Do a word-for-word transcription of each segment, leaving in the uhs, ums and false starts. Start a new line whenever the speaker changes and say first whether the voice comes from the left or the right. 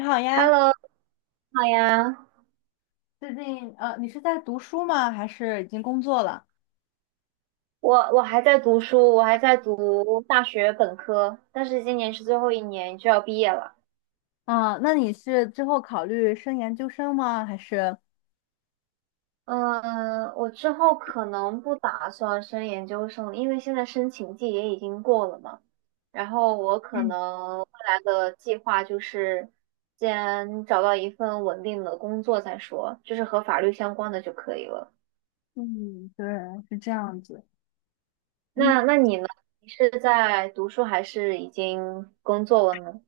left: 你好呀，
right: Hello，你好呀，
left: 最近呃，你是在读书吗？还是已经工作了？
right: 我我还在读书，我还在读大学本科，但是今年是最后一年就要毕业了。
left: 啊，那你是之后考虑升研究生吗？还是？
right: 嗯，我之后可能不打算升研究生，因为现在申请季也已经过了嘛。然后我可
left: 嗯
right: 能未来的计划就是先找到一份稳定的工作再说，就是和法律相关的就可以了。
left: 嗯，对，是这样子。嗯，
right: 那那你呢？你是在读书还是已经工作了呢？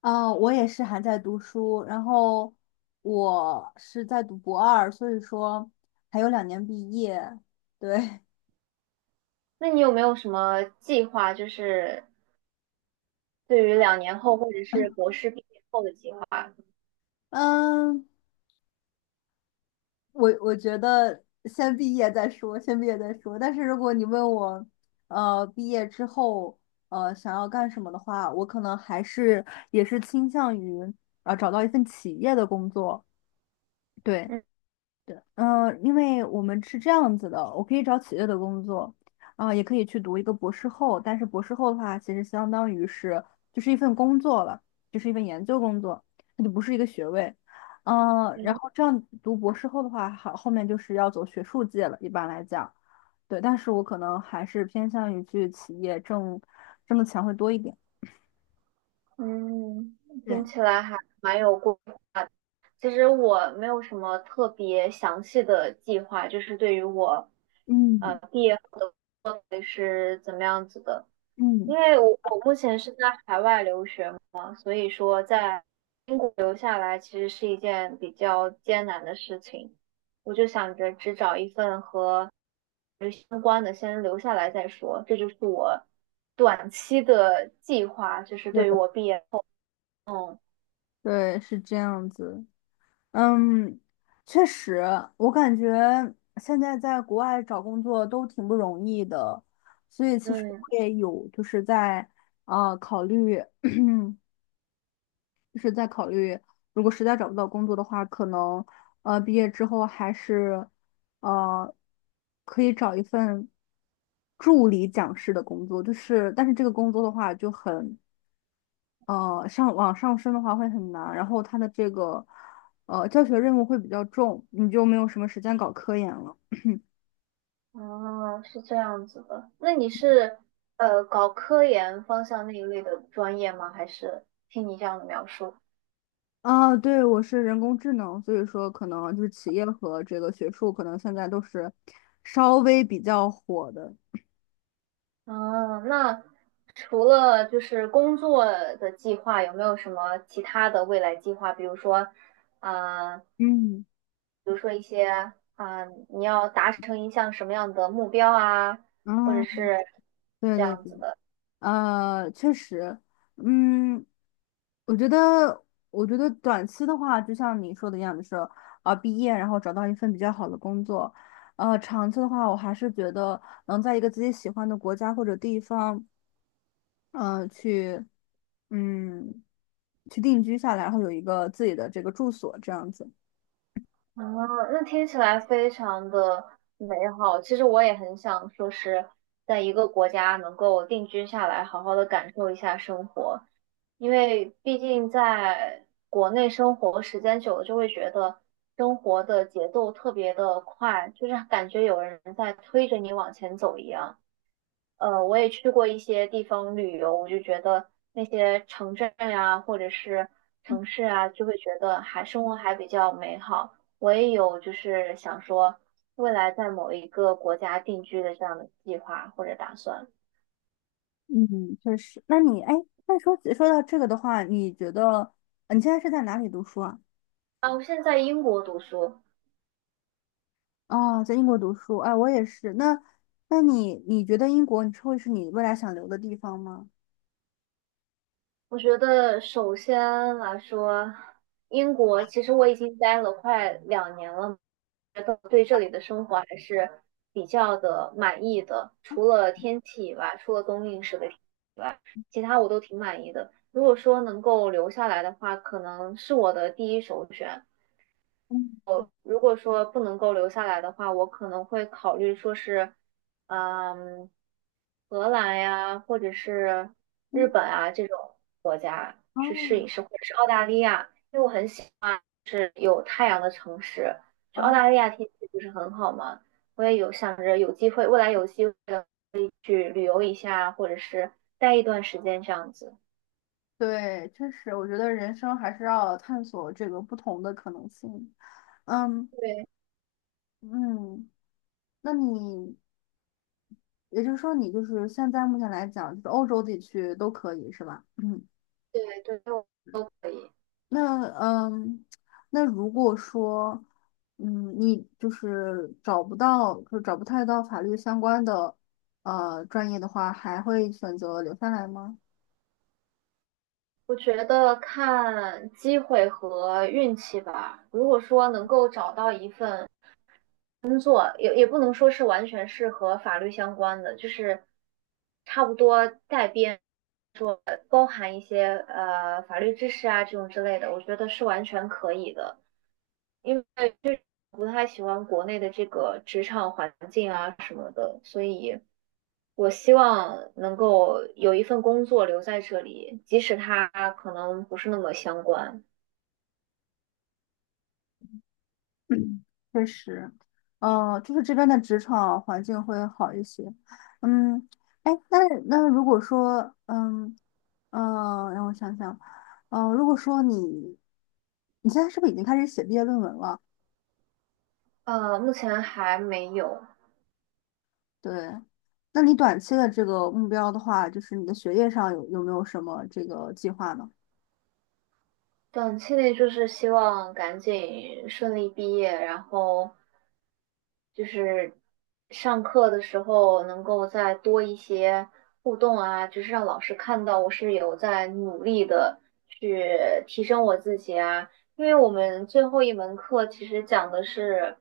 left: 呃，我也是还在读书，然后我是在读博二，所以说还有两年毕业。对，
right: 那你有没有什么计划，就是对于两年后或者是博士毕业后的计划？
left: 嗯，我我觉得先毕业再说，先毕业再说。但是如果你问我，呃，毕业之后，呃，想要干什么的话，我可能还是也是倾向于啊、找到一份企业的工作。对。
right: 嗯
left: 对，嗯、因为我们是这样子的，我可以找企业的工作，啊、也可以去读一个博士后，但是博士后的话，其实相当于是就是一份工作了，就是一份研究工作，它就不是一个学位，嗯、然
right: 嗯
left: 后这样读博士后的话，好，后面就是要走学术界了，一般来讲，对，但是我可能还是偏向于去企业挣挣的钱会多一点，
right: 嗯
left: 对，
right: 听起来还蛮有过其实我没有什么特别详细的计划，就是对于我呃
left: 嗯
right: 毕业后的会是怎么样子的。因
left: 嗯。
right: 为我我目前是在海外留学嘛，所以说在英国留下来其实是一件比较艰难的事情。我就想着只找一份和相关的先留下来再说。这就是我短期的计划，就是
left: 对，
right: 对于我毕业后，嗯
left: 对是这样子，嗯，确实，我感觉现在在国外找工作都挺不容易的，所以其实我
right: 嗯，
left: 也有就是在啊、呃考虑，嗯，就是在考虑，如果实在找不到工作的话，可能呃毕业之后还是呃可以找一份助理讲师的工作，就是但是这个工作的话就很呃，上往上升的话会很难，然后它的这个呃教学任务会比较重，你就没有什么时间搞科研了。
right: 哦，是这样子的。那你是呃搞科研方向那一类的专业吗？还是听你这样的描述？
left: 啊，对，我是人工智能，所以说可能就是企业和这个学术可能现在都是稍微比较火的。
right: 嗯，那除了就是工作的计划，有没有什么其他的未来计划？比如说，呃，
left: 嗯，
right: 比如说一些啊、你要达成一项什么样的目标啊，或者
left: 啊，
right: 是
left: 对
right: 这
left: 对
right: 样
left: 对。
right: 子的。
left: 呃，确实，嗯，我觉得，我觉得短期的话，就像你说的一样，就是啊，毕业然后找到一份比较好的工作，呃，长期的话，我还是觉得能在一个自己喜欢的国家或者地方，呃，去，嗯，去定居下来，然后有一个自己的这个住所，这样子。
right: 啊，那听起来非常的美好。其实我也很想说是在一个国家能够定居下来，好好的感受一下生活，因为毕竟在国内生活时间久了，就会觉得生活的节奏特别的快，就是感觉有人在推着你往前走一样。呃，我也去过一些地方旅游，我就觉得那些城镇呀，或者是城市啊，就会觉得还生活还比较美好。我也有就是想说，未来在某一个国家定居的这样的计划或者打算。
left: 嗯，确实。那你，哎，那说说到这个的话，你觉得呃你现在是在哪里读书啊？
right: 啊，我现在在英国读书，
left: 哦，在英国读书，哎，我也是。那，那你你觉得英国你会是你未来想留的地方吗？
right: 我觉得首先来说，英国其实我已经待了快两年了，觉得对这里的生活还是比较的满意的。除了天气以外，除了冬令时的天气以外，其他我都挺满意的。如果说能够留下来的话，可能是我的第一首选。
left: 嗯
right: 如果说不能够留下来的话，我可能会考虑说是，嗯，荷兰呀，或者是日
left: 嗯
right: 本啊这种国家 去试
left: 哦
right: 一试，或者是澳大利亚啊有太阳的城市。就澳
left: 哦，
right: 大利亚天气不是很好嘛，我也有想着有机会，未来有机会的去旅游一下，或者是待一段时间这样子。
left: 对，确实，我觉得人生还是要探索这个不同的可能性。嗯
right: 对
left: 嗯，那你也就是说，你就是现在目前来讲，就是欧洲地区都可以是吧？嗯。
right: 对对，都可以。
left: 那嗯，那如果说，嗯，你就是找不到，就找不太到法律相关的呃专业的话，还会选择留下来吗？
right: 我觉得看机会和运气吧。如果说能够找到一份工作，也也不能说是完全是和法律相关的，就是差不多带边，包含一些呃法律知识啊这种之类的，我觉得是完全可以的。因为就是不太喜欢国内的这个职场环境啊什么的，所以我希望能够有一份工作留在这里，即使它可能不是那么相关。
left: 嗯确实，呃，就是这边的职场环境会好一些。嗯，哎，那那如果说，嗯嗯，呃让我想想，呃，如果说你你现在是不是已经开始写毕业论文了？
right: 呃，目前还没有，
left: 对，那你短期的这个目标的话，就是你的学业上有有没有什么这个计划呢？
right: 短期内就是希望赶紧顺利毕业，然后就是上课的时候能够再多一些互动啊，就是让老师看到我是有在努力的去提升我自己啊。因为我们最后一门课其实讲的是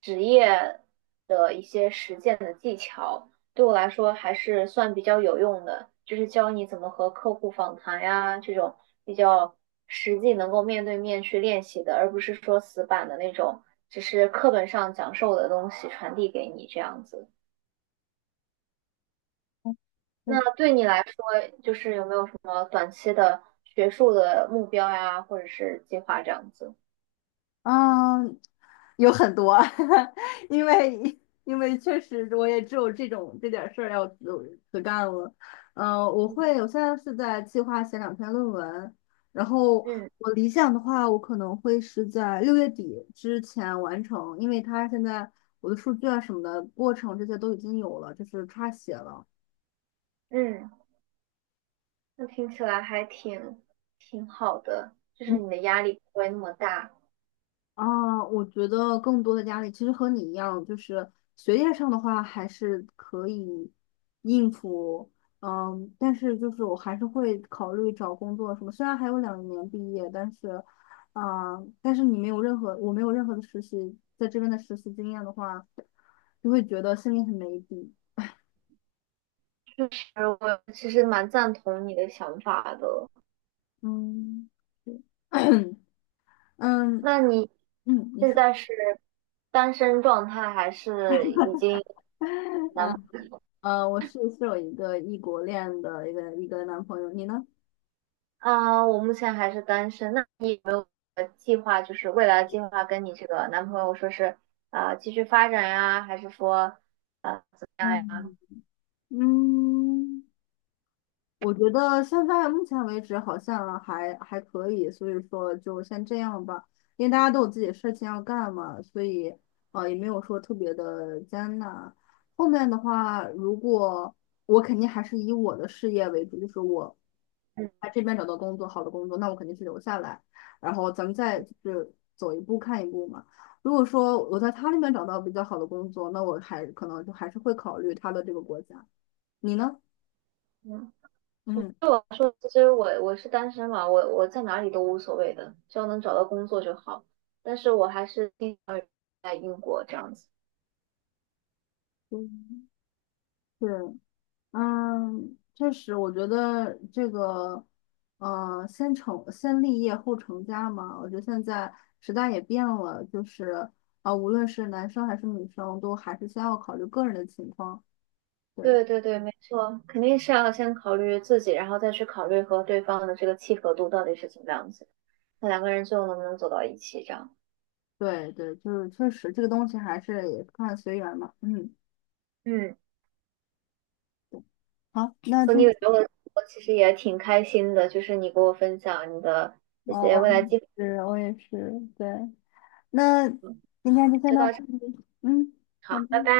right: 职业的一些实践的技巧。对我来说还是算比较有用的，就是教你怎么和客户访谈呀，这种比较实际能够面对面去练习的，而不是说死板的那种，只是课本上讲授的东西传递给你这样子。
left: 确
right: 那
left: 实。
right: 对你来说，就是有没有什么短期的学术的目标呀，或者是计划这样子？
left: 嗯，有很多，因为因为确实我也只有这种这点事儿要自自干了。嗯、我
right: 嗯
left: 会，我现在是在计划写两篇论文，然后
right: 嗯，
left: 我理想的话，我可能会是在六月底之前完成，因为它现在我的数据啊什么的过程这些都已经有了，就是差写了。
right: 嗯，那听起来还挺挺好的，就是
left: 嗯
right: 你的压力不会那么大。
left: 啊，我觉得更多的压力其实和你一样，就是学业上的话还是可以应付，嗯，但是就是我还是会考虑找工作什么。虽然还有两年毕业，但是，啊，但是你没有任何，我没有任何的实习，在这边的实习经验的话，就会觉得心里很没底。
right: 就是我其实蛮赞同你的想法的。
left: 嗯，对 嗯
right: 那你
left: 嗯，你
right: 现
left: 说。
right: 在是单身状态，还是已经有 男朋
left: 嗯
right: 友
left: 呃，我是是有一个异国恋的一个一个男朋友，你呢？
right: 啊，我目前还是单身。那你有没有计划，就是未来计划跟你这个男朋友说是啊、呃继续发展呀，还是说啊怎么样呀？
left: 嗯嗯，我觉得现在目前为止好像还还可以，所以说就先这样吧，因为大家都有自己的事情要干嘛，所以呃也没有说特别的艰难。后面的话，如果我肯定还是以我的事业为主，就是我在这边找到工作，好的工作，那我肯定是留下来，然后咱们再就是走一步看一步嘛。如果说我在他那边找到比较好的工作，那我还可能就还是会考虑他的这个国家。你呢？
right: 嗯嗯，
left: 嗯，
right: 对我来说，其实我我是单身嘛，我我在哪里都无所谓的，只要能找到工作就好。但是我还是定在英国这样子。
left: 嗯对，嗯，确实，我觉得这个，呃，先成先立业后成家嘛，我觉得现在时代也变了，就是啊、无论是男生还是女生，都还是先要考虑个人的情况。对，
right: 对对对，没错，肯定是要先考虑自己，然后再去考虑和对方的这个契合度到底是怎么样子，那两个人最后能不能走到一起这样。
left: 对，对，就是确实这个东西还是也看随缘嘛。嗯，
right: 嗯，
left: 好，那
right: 和你
left: 今，
right: 有聊了，我其实也挺开心的，就是你给我分享你的这
left: 哦，
right: 些
left: 我
right: 未来计划，
left: 是我也是，对，那今天就先
right: 就
left: 到
right: 到这
left: 这
right: 里，
left: 里。嗯，好
right: 好，
left: 的。
right: 拜拜。